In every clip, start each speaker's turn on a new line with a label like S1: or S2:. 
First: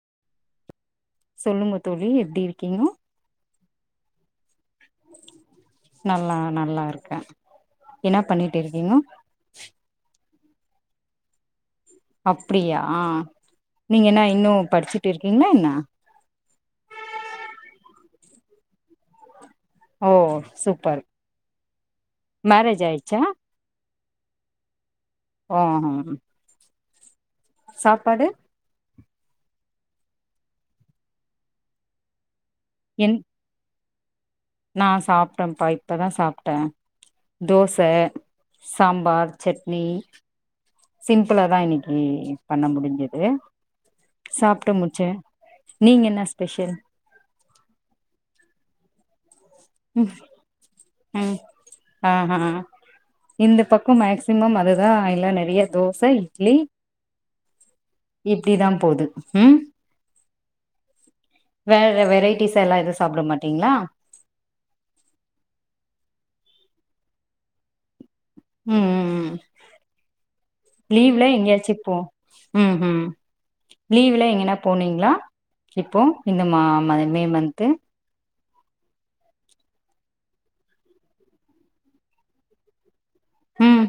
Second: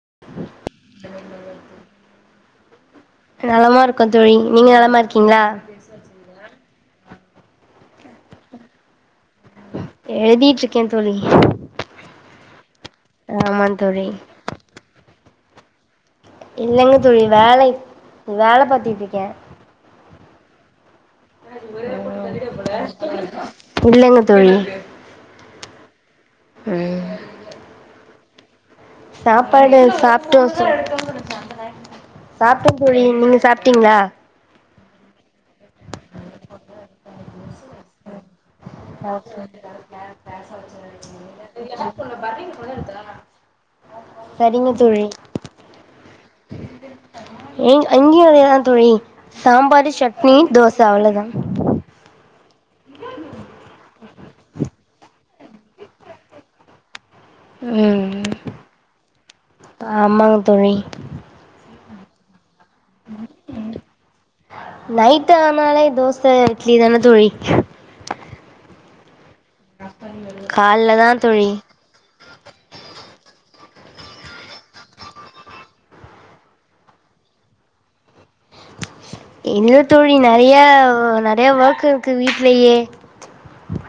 S1: [inaudible]
S2: சொல்லுங்க தோலி எப்டி இருக்கீங்கோ
S1: நல்லதா இருக்கும் தோ தோலி நீங்க நலமா இருக்கீங்களா
S2: நல்லா நல்லா இருக்கேன் என்ன பண்ணிட்டு இருக்கீங்க
S1: எழுதிட்டுருக்கேன் தோலி
S2: அப்டியா நீங்க
S1: தோழி
S2: என்ன இன்னும் படிச்சுட்டு இருக்க பின்ன என்ன
S1: இல்லைங்க தோலி வேல-வேல பாத்திட்டு இருக்கேன்
S2: ஓ சூப்பர் மேரேஜ் ஆயிடுச்சா
S1: இல்லைங்க தோழி
S2: ஹா
S1: ம்
S2: சாப்பாடு
S1: சாப்பாடு சாப்ட்டோம் சாப்பிட்ட தோலி நீங்க சாப்பிட்டீங்ளா
S2: நான் சாப்பிட்டேன்ப்பா இப்பதான் சாப்பிட்டேன் தோச சாம்பார் சட்னி சிம்பிளா தா இன்னைக்கு பண்ண முடிஞ்சது
S1: செரிங்க
S2: சாப்ட்டு
S1: தோழி
S2: முடிச்சே நீங்க என்ன ஸ்பெஷல்
S1: அங்கயும் அத தோலி சாம்பார் சட்னி தோச அவ்ளதான்
S2: ம் ஆஹா இந்த பக்கம் மேக்சிமம் அதுதான் இ ல்ல நறைய தோச இட்லி
S1: ம்
S2: இப்டிதா போது உம்
S1: [inaudible]
S2: வேற வெரை பீச இல்ல எதுவு சாப்பட மாட்டீங்ளா
S1: நைட் ஆனாலே [unintelligible] இட்லி தானே தோழி
S2: ம் ம் ம்
S1: கால்ல தா
S2: லீவ்ல
S1: தோழி
S2: எங்கயாச்சுப்போ ம் ம் லீவ்ல எங்கன போனீங்களா இப்போ இந்த மா மே மன்து
S1: இல்ல தோழி நெறைய நெறைய ஒர்க் இருக்கு வீட்லயே
S2: ம்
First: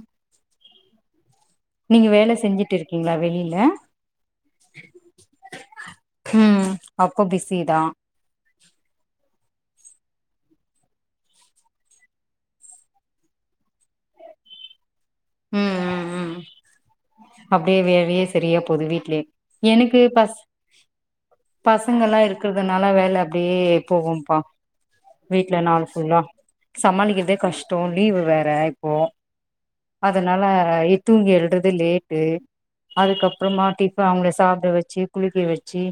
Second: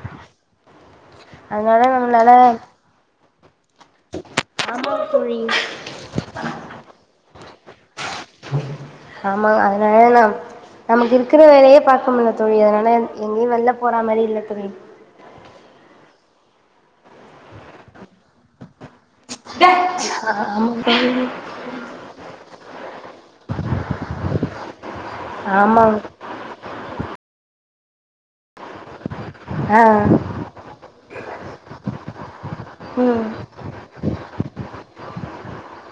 S1: அதனால
S2: நீங்க வேல செஞ்சுட்டு இருக்கீங்களா வெளிய ல
S1: ஆமா தோழி
S2: சீதா
S1: ஆ ஆமா அதனால நா நமக்கு இருக்கிற வேலயே பாக்க முடில தோழி அதனால எங்கயு வெள்ல போறா மாரி இல்ல தோழி
S2: ம் ம் ம் அப்டியே வேலயே சரியா போது வீட்லயே எனக்கு பச
S1: ஆமா தோழி
S2: பசங்கல்லா இருக்கிறதுனால வேல அப்டியே போகும்பா வீட்ல
S1: ஆமா
S2: நாலுபெருள்ள சமாளிக்குறதே கஷ் ட்டும் லீவு வேற இப்போ
S1: ஆ
S2: அதனால இ தூங்கி எழுல்றதே லேட்டு
S1: ம்
S2: அதுக்கப்றமா டிஃ அவங்கள சாப்பிட வச்சு குளிக்க வச் ச்சு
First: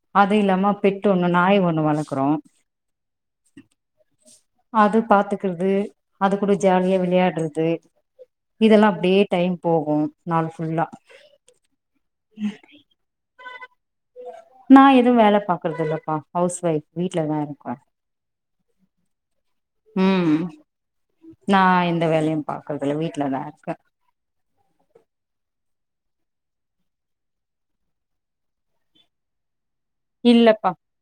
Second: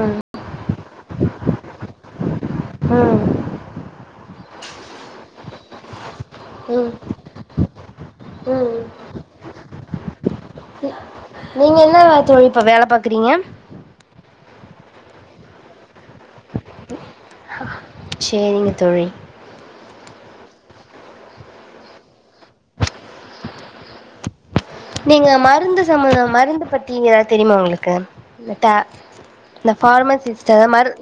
S1: ம்
S2: அது இல்லாம ப் பெட்டு ஒண்ணு நாய் ஒண்ணு வளக்றோ
S1: ம்
S2: அது பாத்துக்கிறுது அது கூட
S1: ம்
S2: ஜாலியா விளையாட்றது
S1: ம்
S2: இதெல்லாம் அப்டியே டைம் போகே நால் ஃபுல்லா
S1: நீங்க என்ன தோழி வேல பாக்குறீங்க
S2: நா எது வேல பாக்குறது இல்லப்பா ஹவுஸ் ஒயஃப் வீட்லதா இருக்கெ
S1: சேரிங்க தோழி
S2: ம் நா எந்த வேலையு பாக் [unintelligible] வீட்லதா இருக்கே
S1: நீங்க மருந்து சம்பந்தம் மருந்து பத்தி ஏதாவது தெரியுமா உங்களுக்கு இல்லாட்டா இந்த ஃபார்மா சிஸ்டர்
S2: இல்லப்பா
S1: மரு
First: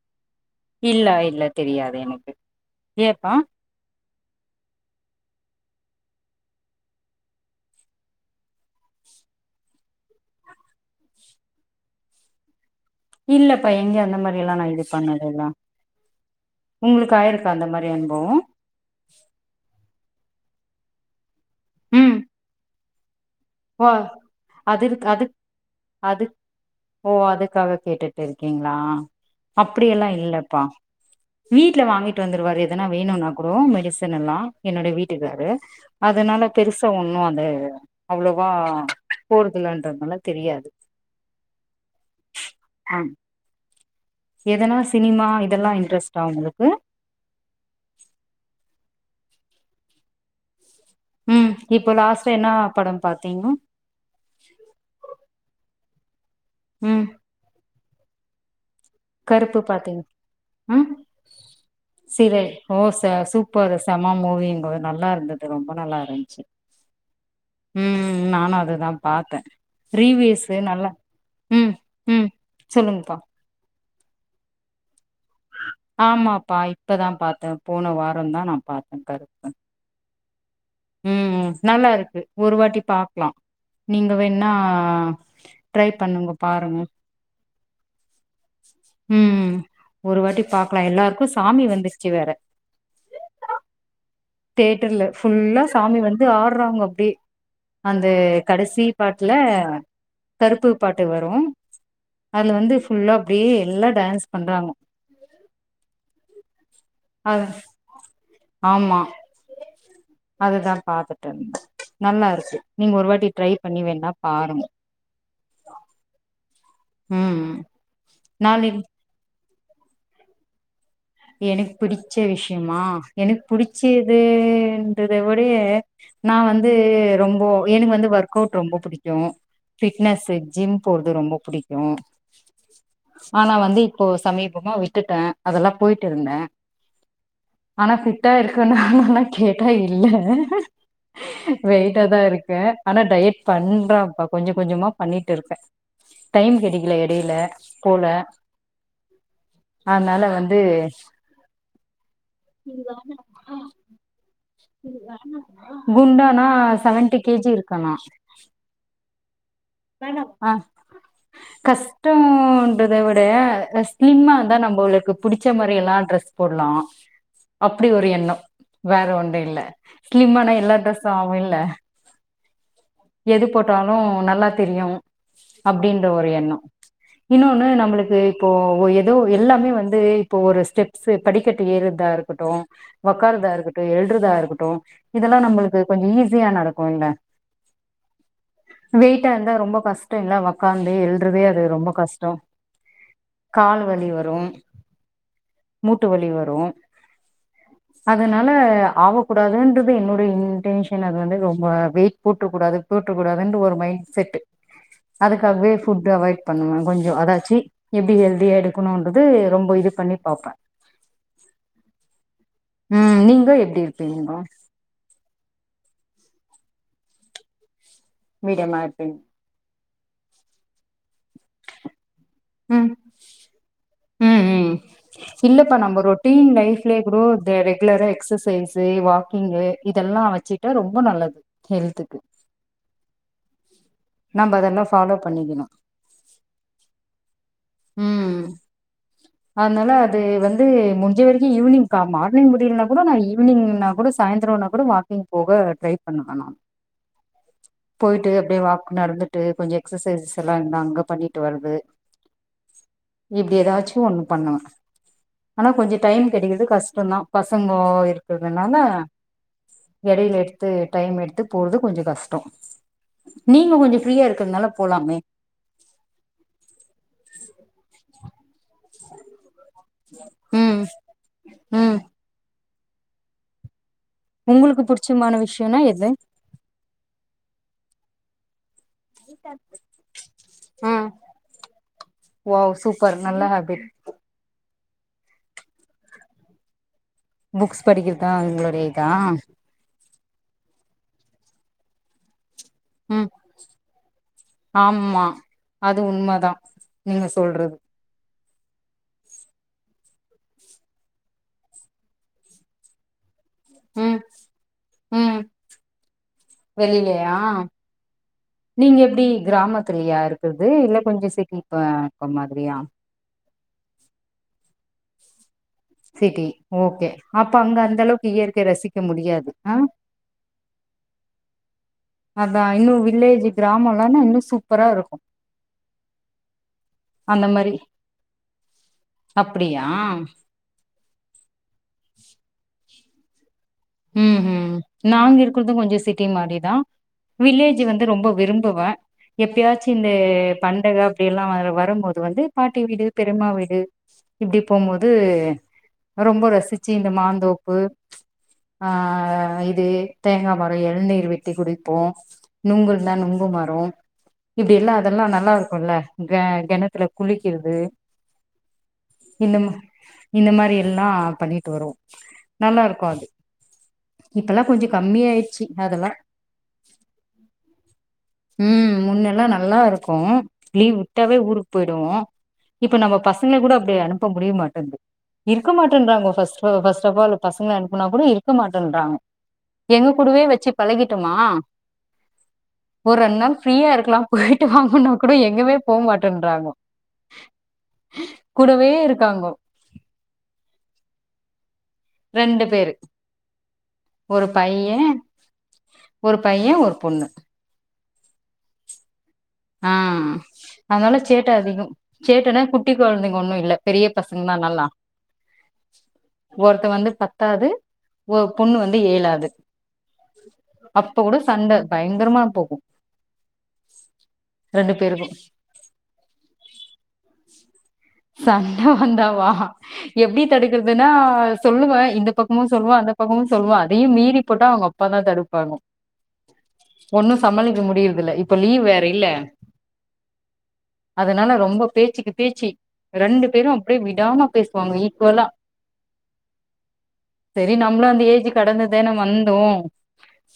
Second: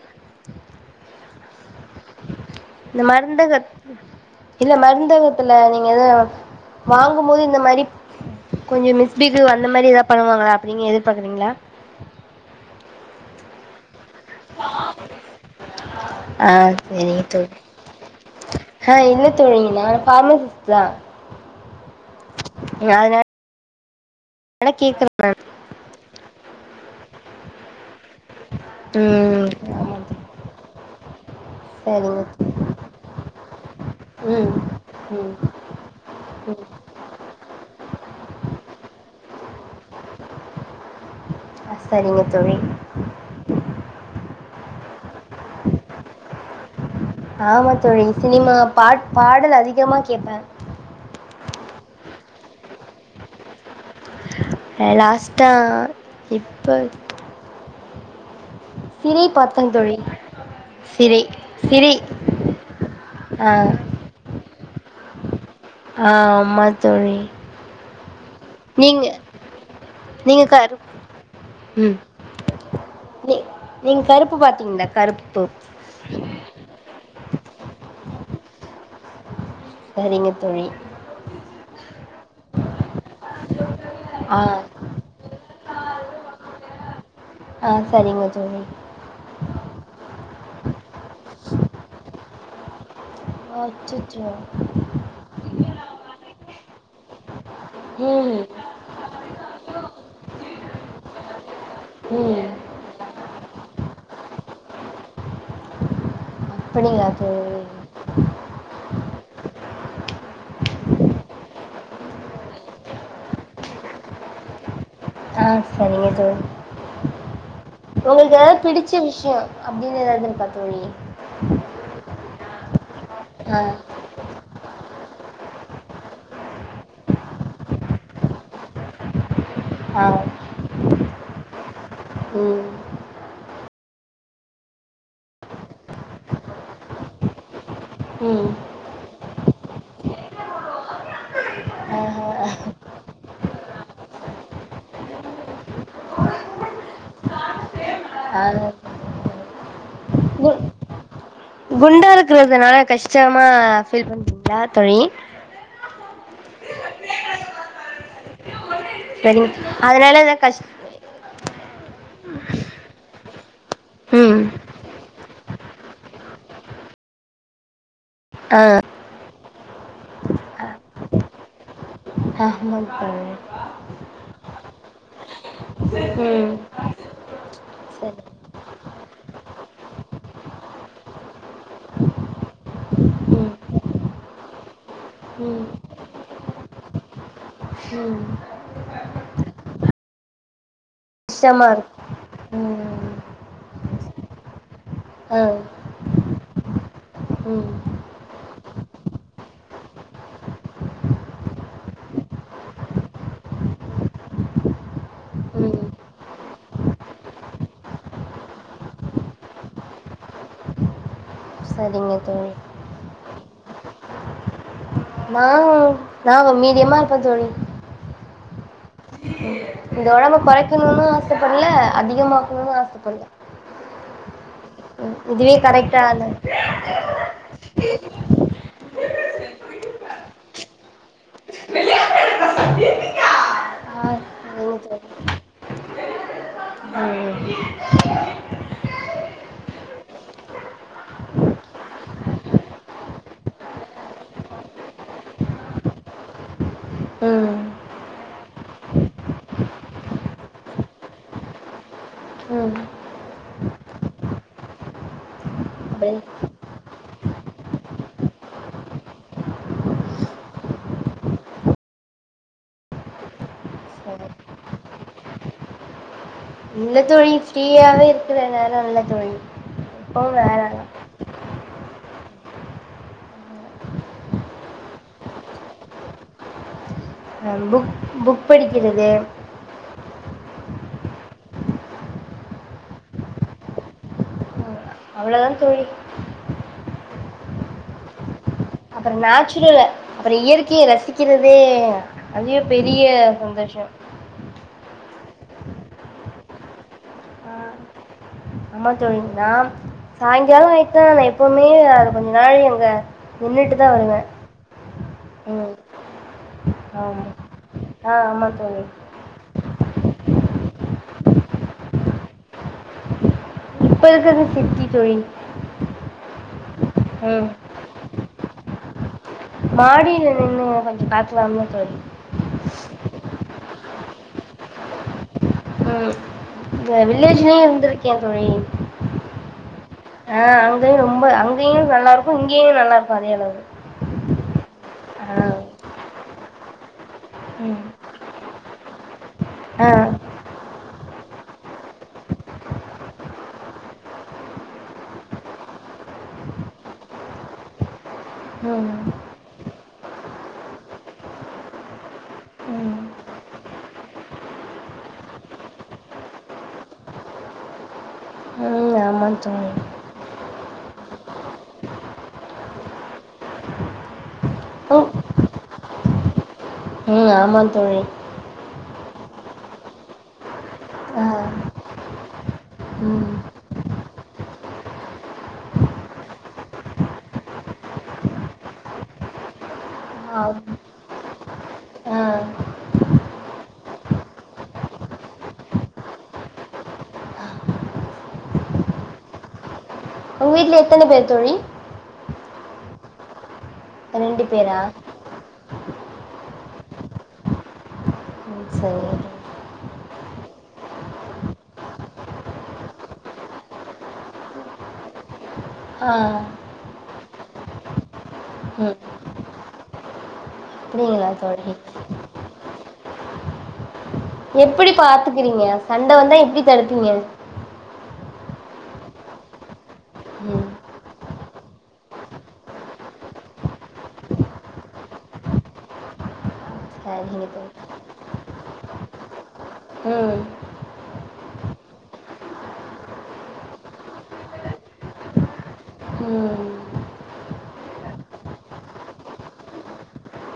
S2: இல்ல இல்ல தெரியாது எனக்கு
S1: இந்த
S2: ஏப்பா
S1: மருந்தக இல்ல மருந்தக நீங்க எத வாங்கும்போது இந்த மாரி கொஞ்சோம் மிஸ்பீஸ் அந்த மாரி ஏதாவ பண்ணுவாங்களா அப்டின்னு எதிர்பார்க்கறீங்களா
S2: இல்லப்பா எங்கயனா அந்த மாரி எல்லா நா இது பண்ணதுல்ல
S1: ஆ
S2: உங்களுக்கு
S1: செரிங்க தோழி
S2: ஆயிருக்கா அந்த மாரி அனுபவோ
S1: பர்வால சிஸ்டர்
S2: ம்
S1: [unintelligible] வேற
S2: ஓ அதுக் அதுக் அது ஓ அதுக்காக கேட்டுட் ட்ருக்கீங்களா
S1: ம்
S2: அப்டியலா இல்லப்பா வீட்ல
S1: ஆமா
S2: வாங்கிட்டு
S1: சரிங்க
S2: வந்துருவாரு எதனா வேணும்னா கூடோ மெடிசன்னலா
S1: ம்
S2: என்னுடைய
S1: ம்
S2: வீட்டுக்காரு அதனால பெருசா ஒண்ணும் அது பொதுவா போறதில்லன்றதுனால தெரியாது
S1: அ சரிங்க தோழி
S2: எதுனா சினிமா இதெல்லா இன்ட்ரெஸ்டா உங்களுக்கு
S1: ஆமா தோழி சினிமா பாட் பாடல் அதிகமா கேட்பேன்
S2: உம் இப்போ லாஸ்ட்டா என்னவா படம் பாத்தீங்கோ
S1: இலாஸ்டா இப்ப
S2: ம்
S1: சிறை
S2: கருப்பு
S1: பாத்தே தோழி
S2: பாத்தீங்க ம் சிறை ஓ ச
S1: ஆ
S2: சூப்பர் செம மூவிங்க நல்லா இருந்தது ரொம்ப நல்லா
S1: ஆ
S2: இருந்துச்சு
S1: ஆமா தோழி
S2: ம் ம் நானும் அதுதான்
S1: நீங்க
S2: பாத்தேன்
S1: நீங்க
S2: ரீவேஸ்
S1: கரு
S2: நல்லா ம் ம் சொல்லுங்கப்பா
S1: நீங்கள் கருப்பு பாத்தீங்களா கருப்பு
S2: ஆமாப்பா இப்பதா பாத்தே போன வாரோம்தா நா பாத்தேன் பாத்தே
S1: சரிங்க தோழி
S2: ம் நல்லா இருக்கு ஒரு வாட்டி பாக்கலாம் நீங்க
S1: ஆ
S2: வேனா டரை பண்ணுங்க பாருங்க
S1: ஆ செரிங்க
S2: ம் ம் ஒரு வாட்டி பாக்கலா எல்லாருக்கு சாமி வந்துட்ச்சு வேற
S1: அச்சச்சோ
S2: தேட்டர்ல ஃபுல்லா சாமி வந்து ஆட்றாங்க அப்டியே அந்த
S1: ம்
S2: கடைசி பாட்ல கருப்பு பாட்டு வரு
S1: ம்
S2: அதுல வந்து ஃபுல்லா அப்டியே எல்லா டா டான்ஸ் பண்றாங்க
S1: அப்டிங்களா [inaudible]
S2: அதுதான் பாத்துட்டேன் நல்லா இருக்கு நீங்க ஒரு வாட்டி ட்ரை பண்ணி வேணா பாருங்க
S1: ஆ செரிங்க ஜோ
S2: ம்
S1: உங்களுக்கு ஏதாவது
S2: நாளைக்
S1: பிடிச்ச விஷயம் அப்படின்னு எதாவதுு பார்த்தோி
S2: எனக்கு பிடி பிடிச்ச விஷயம்மா எனக்கு
S1: ஆ
S2: புடிச்சது த விட நான் வந்து ரொம்ப எனக்கு வந்து ஒர்க் அவுட் ரொம்ப பிடிக்கும்
S1: ஆ
S2: பிட்னஸ் ஜிம் போறது ரொம்ப பிடிக்கும்
S1: ம்
S2: ஆனா வந்து இப்போ சமீபமா விட்டுட்டேன் அதெல்லாம் போயிட்டு இருந்தேன் ஆனா ஃபிட்டா
S1: ம்
S2: இருக்குன்னுா கேட்டா இல்ல வெயிட்டா
S1: ஆஹா
S2: தான் இருக்கே ஆனா டயட் பண்றப்பா கொஞ்சம் கொஞ்சமா பண்ணிட்டு இருக்கேன் டைம் கிடைக்கல இடையில போல
S1: ஆ
S2: அதனால வந்து அதோஸ்
S1: குண்டாருக் இருக்குறதுனால கஷ்டமா பீல் பண்
S2: [inaudible] குண்டானா செவன்டிி கேஜி இருக்கலா
S1: சரிங்க அதனாலா தான் கஷ்
S2: கஷ்டம்கரத விட ஸ்லிம்ம
S1: ம்
S2: தான் நம்ம உளுக்கு புடிச்ச மாரி எல்லாம் டரெஸ் போடலாம் அப்படி ஒரு எண்ணம்
S1: ஆ
S2: வேற ஒன்றும் இல்லை ஸ்லிம்னா எல்லா ட்ரெஸ்ஸும் ஆகவும் இல்ல
S1: ஆமாங் தோழி
S2: எது போட்டாலும் நல்லா இருக்கு [unintelligible] அப்படின்ற ஒரு
S1: ம்
S2: எண்ணம் இன்னொன்னு நம்மளுக்கு
S1: சரி
S2: இப்போ ஏதோ எல்லாமே வந்து இப்ப ஒரு படிக்கட்டு ஏறுதா இருக்கட்டும்க்காரதா
S1: ம்
S2: இருக்கும் எழுறதா இருக்கட்டும் இதெல்லாம்
S1: ம்
S2: நமளுக்கு கொஞ்சம் ஈசியா நடக்கும்
S1: ம்
S2: இ பிட்டா இருந்தா ரொம்ப கஷ்டம் இல்ல உக்காந்து தூ எல்றதே அ
S1: கஷ்டமா
S2: ரொம்ப
S1: இருக்கு
S2: கஷம்
S1: ம்
S2: கா வழி வரும்
S1: ஆ
S2: மூட்டு வழி வரும்
S1: ம்
S2: ன ஆகக்கூடாதுன்றது என்னோடைய இன்டென்ஷன் அது வந்து ரொம்ப வெயிட் போட்ரக்கூடாது போட்ரக்கூடாது ஒரு மைண்ட் [inaudible] செட்டு அதுக்காகவே
S1: ம்
S2: ஃபுட்டு் அவாய்ட் பண்ணுவேன் கொஞ்சம் அதாச்சு எப்படி ஹெல்தியா எடுக்கணும்ன்றது ரொம்ப இது பண்ணி பார்ப்பேன்
S1: சரிங்க தோழி
S2: உம் நீங்க எப்டி இருப்பீங்க
S1: நான் ந மீதியமா இருப்ப தோழி
S2: வீடியோ மாரி
S1: இந்த ஒடம்பு கொறக்கணும்னு ஆச படல அதிக
S2: ம் ம் ம்
S1: இதுவே
S2: இல்லப்பா நம்ம
S1: கரெக்டான
S2: ரோட்டின் லைப்ல கூட ரெகுலரா எக்ஸசைஸு வாக் கிங் இதெல்லாம் வச்சுட்டா ரொம்ப நல்லது ஹெல்த்துக்கு
S1: ஆ
S2: நம்ப
S1: சரிங்க
S2: அதலாம் ஃபாலோ
S1: தோழி
S2: பண்ணிக்கணும் உம் அதனால அது வந்து முஞ்ச வரைக்கும் ஈவினிங் மார்னிங் முடியலனா கூட ந ஈவினிங்னா கூட சாந்தரம்னா கூட வாக்கிங் போக ட்ரை பண்ணுவன் நான்
S1: ம்
S2: போய்ட்டு அப்டியே வாக் நடந்துட்டு கொஞ்சம் எக்ஸ்சசைஸ் எல்லாம் இருந்தா அங்க பண்ணிட்டு வருது
S1: ம் ம்
S2: இப்படி ஏதாச்சும் ஒண்ணும் பண்ணுவேன் ஆனா கொஞ்சம்
S1: அப்டியே
S2: டைம் கிடைக்குறது கஷ்டம தான் பசங்க இருக்கிறதுனால இடில எடுத்து டைம் எடுத்து போடுறது கொஞ்சம் கஷ்டம் நீங்க கொஞ்சம் ஃப்ரீயா
S1: சரி
S2: இருக்கிறதுனால போலாமே
S1: நல்ல தோழி ஃப்ரீயாவே இருக்கறதுனால இல்ல தோழி எப்பவு வேலதா
S2: உம் உம் உங்களுக்கு புடிச்சமான விஷயம்னா எது
S1: வந்து புக் படி கிறது
S2: ஹம் உவாவ் சூப்பர் நல்ல ஹாபிட்
S1: அவ்ளவுதான் தோழி
S2: புக்ஸ் படிக்கிறதான் அவங்
S1: அப்புறம் நேச்சுரல அப்புறம் இயற்கையை ரசிக்கிறது அதுவே பெரிய
S2: ம்
S1: சந்தோஷம்
S2: ஆமா அது உண்மை தான் நீங்க சொல்றது
S1: ஆமா தோழி நா சாயங்காலம் ஆயிட்டுநா நான் எப்வுமே அது கொஞ்ச நாளி அங்க நின்னுட்டு தான் வருவேன்
S2: உம்
S1: ஆமா
S2: வெளியிலையா
S1: ஆ ஆமா தோழி
S2: நீங்க எப்டி கிராம ஃப்ரியா இருக்றது இல்ல கொஞ்சம் சிட்டிலகுல்ல இருக்க மாதிரியா
S1: இப்ப இருக்கது சிட்டி தோழி
S2: சிட்டி ஓகே
S1: ம்
S2: அப்ப அங்க அந்த அளவுக்கு இயற்க ரசிக்க முடியாது ஆ
S1: மாடியில நின்னு கொஞ்சம் காத்து வாங்கலாம் தோழி
S2: கிராமம்லாம்னா இன்னும் சூப்பரரா இருக்கும்
S1: உம்
S2: அந்த
S1: வில்லேஜ்லயும்
S2: மாரி
S1: இருந்திருக்கேன் தோழி
S2: அப்டியா
S1: ஆஹ் அங்கும் ரொம்ப அங்க ும் நல்லா இருக்கும் இங்கேயும் நல்லா இருக்கும் வளையளவு
S2: ம் உம் நாங்க இருக்கறதும் கொஞ்சம் சிக்க பத்தி மாதிரிதான் வில்லேஜ்
S1: ம்
S2: வந்து ரொம்ப விரும்புவன் எப்பயாச்சும் இந்த
S1: ஆ
S2: பண்டகை அப்படி எல்லாம் வ வரும்போது வந்து பாட்டி வீடு பெருமா வீடு இப்படி போகும்போது ரொம்ப ரசிச்சு இந்த மாந்தோப்பு
S1: ம்
S2: ஆஹ் இது தேங்காய் மரம் எழ்நீர் வெட்டி குடிப்போம்
S1: ம்
S2: நுங்குல்்தான் நுங்கு மரம் இப்படி எல்லாம் அதெல்லாம் நல்லா இருக்கும்ல்ல க கிணத்துல குளிக்கிறது
S1: ம் ஆமாம்
S2: இ
S1: தோழி
S2: இந்த மாதிரி எல்லாம் பண்ணிட்டு வருவோம் நல்லா இருக்கும் அது இப்பல்லாம் கொஞ்சம் கம்மிய ஆயிடுச்சு அதெல்லாம்
S1: உம் ஆமா தோழி
S2: முன்னெல்லாம் நல்லா இருக்கும் லீவ்
S1: ஆ
S2: விட்டாவே ஊருக்கு போயவோம் இப்ப நம்ம
S1: ம்
S2: பசங்களை கூட அப்படி அனுப்ப முடிய மாட்டேது இருக்க மாட்டேநூறாங்க பரஸ்ட்பால் இருக்க மாட்டேன்றாங்க எங்க கூடவே
S1: ஆ
S2: வச்சு பழகட்டுமா
S1: ஆ
S2: ஒரு ரெண்டு நாள் ஃப்ரீயா இருக்கலாம் போயிட்டு வாங்கனா கூட எங்கமே போக மாட்டேன்றாங்கோ கூடவே இருக்காங்கோ
S1: உங்க வீட்ல எத்தன பேரு தோழி
S2: ரெண்டு பேரு
S1: ரெண்டு
S2: ஒரு
S1: பேரா
S2: பையன் ஒரு பையன் ஒரு பொண்ணு
S1: சரி
S2: ஆஹ் அதனால சேட்டை அதிகம் சேட்டைனா குட்டி குழந்தைங்க ஒண்ணும் இல் பெரிய பசங்கல்லாம் நல்லாம்
S1: ஆஹ்
S2: பத்தாவது பொண்ணு வந்து ஏழாவது அப்ப
S1: அப்படிங்களா
S2: கூட
S1: தோழி
S2: சண்டை பயங்கரமா போகும்
S1: எப்டி
S2: பேருக்கு
S1: பாத்துக்கறீங்க சண்ட வந்தான் எப்டி தடுப்பீங்க
S2: சண்டை வந்த வாா எப்படி
S1: ம்
S2: தடுக்கறிறதுன்னா சொல்லுவேன் இந்த பக்கமும் சொல்லுவான் அந்த பக்கமும் சொல்லுவான் அதையும் மீறி போட்டா அவங்க அப்பாதான் தடுப்பாங்க ஒண்ணும்
S1: சரிங்க தோழி
S2: சமாளிக்க முடியுதல இப்ப லீவ் வேற இல்ல
S1: ம்
S2: அதனால ரொம்ப பேச்சுக்கு பேச்சு ரெண்டு பேரும் அப்படியே விடாம பேசுவாங்க ஈக்குவலா
S1: ம்
S2: சரி நம்மளும் அந்த ஏஜ் கடந்ததான வந்தோம்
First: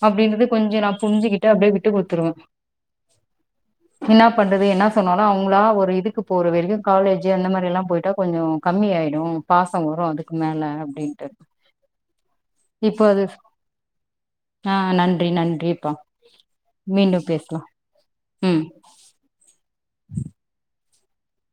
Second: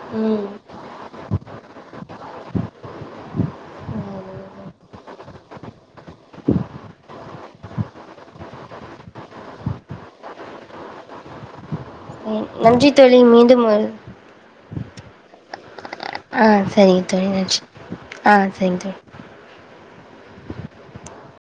S2: அப்படின்றது
S1: ம் ம்
S2: கொஞ்சம் நான் புரிஞ்சுகிட்டு அப்படியே விட்டு குடுத்துருவேன் என்ன பண்றது என்ன சொன்னாலும் அவங்களா ஒரு இதுக்கு போற வரைக்கும் காலேஜ் அந்த மாதிரி எல்லாம் போயிட்டா கொஞ்சம் கம்மிய ஆயிடும் பாசம் வரும் அதுக்கு மேல அப்படின்ட்டு
S1: நன்றி தோழி மீண்டும் ஒரு
S2: ஆஹ் நன்றி நன்றி இப்போ
S1: ஆ செரிங்க தோலி நனச்ச ஆ
S2: ம்
S1: செரிங்க தோலி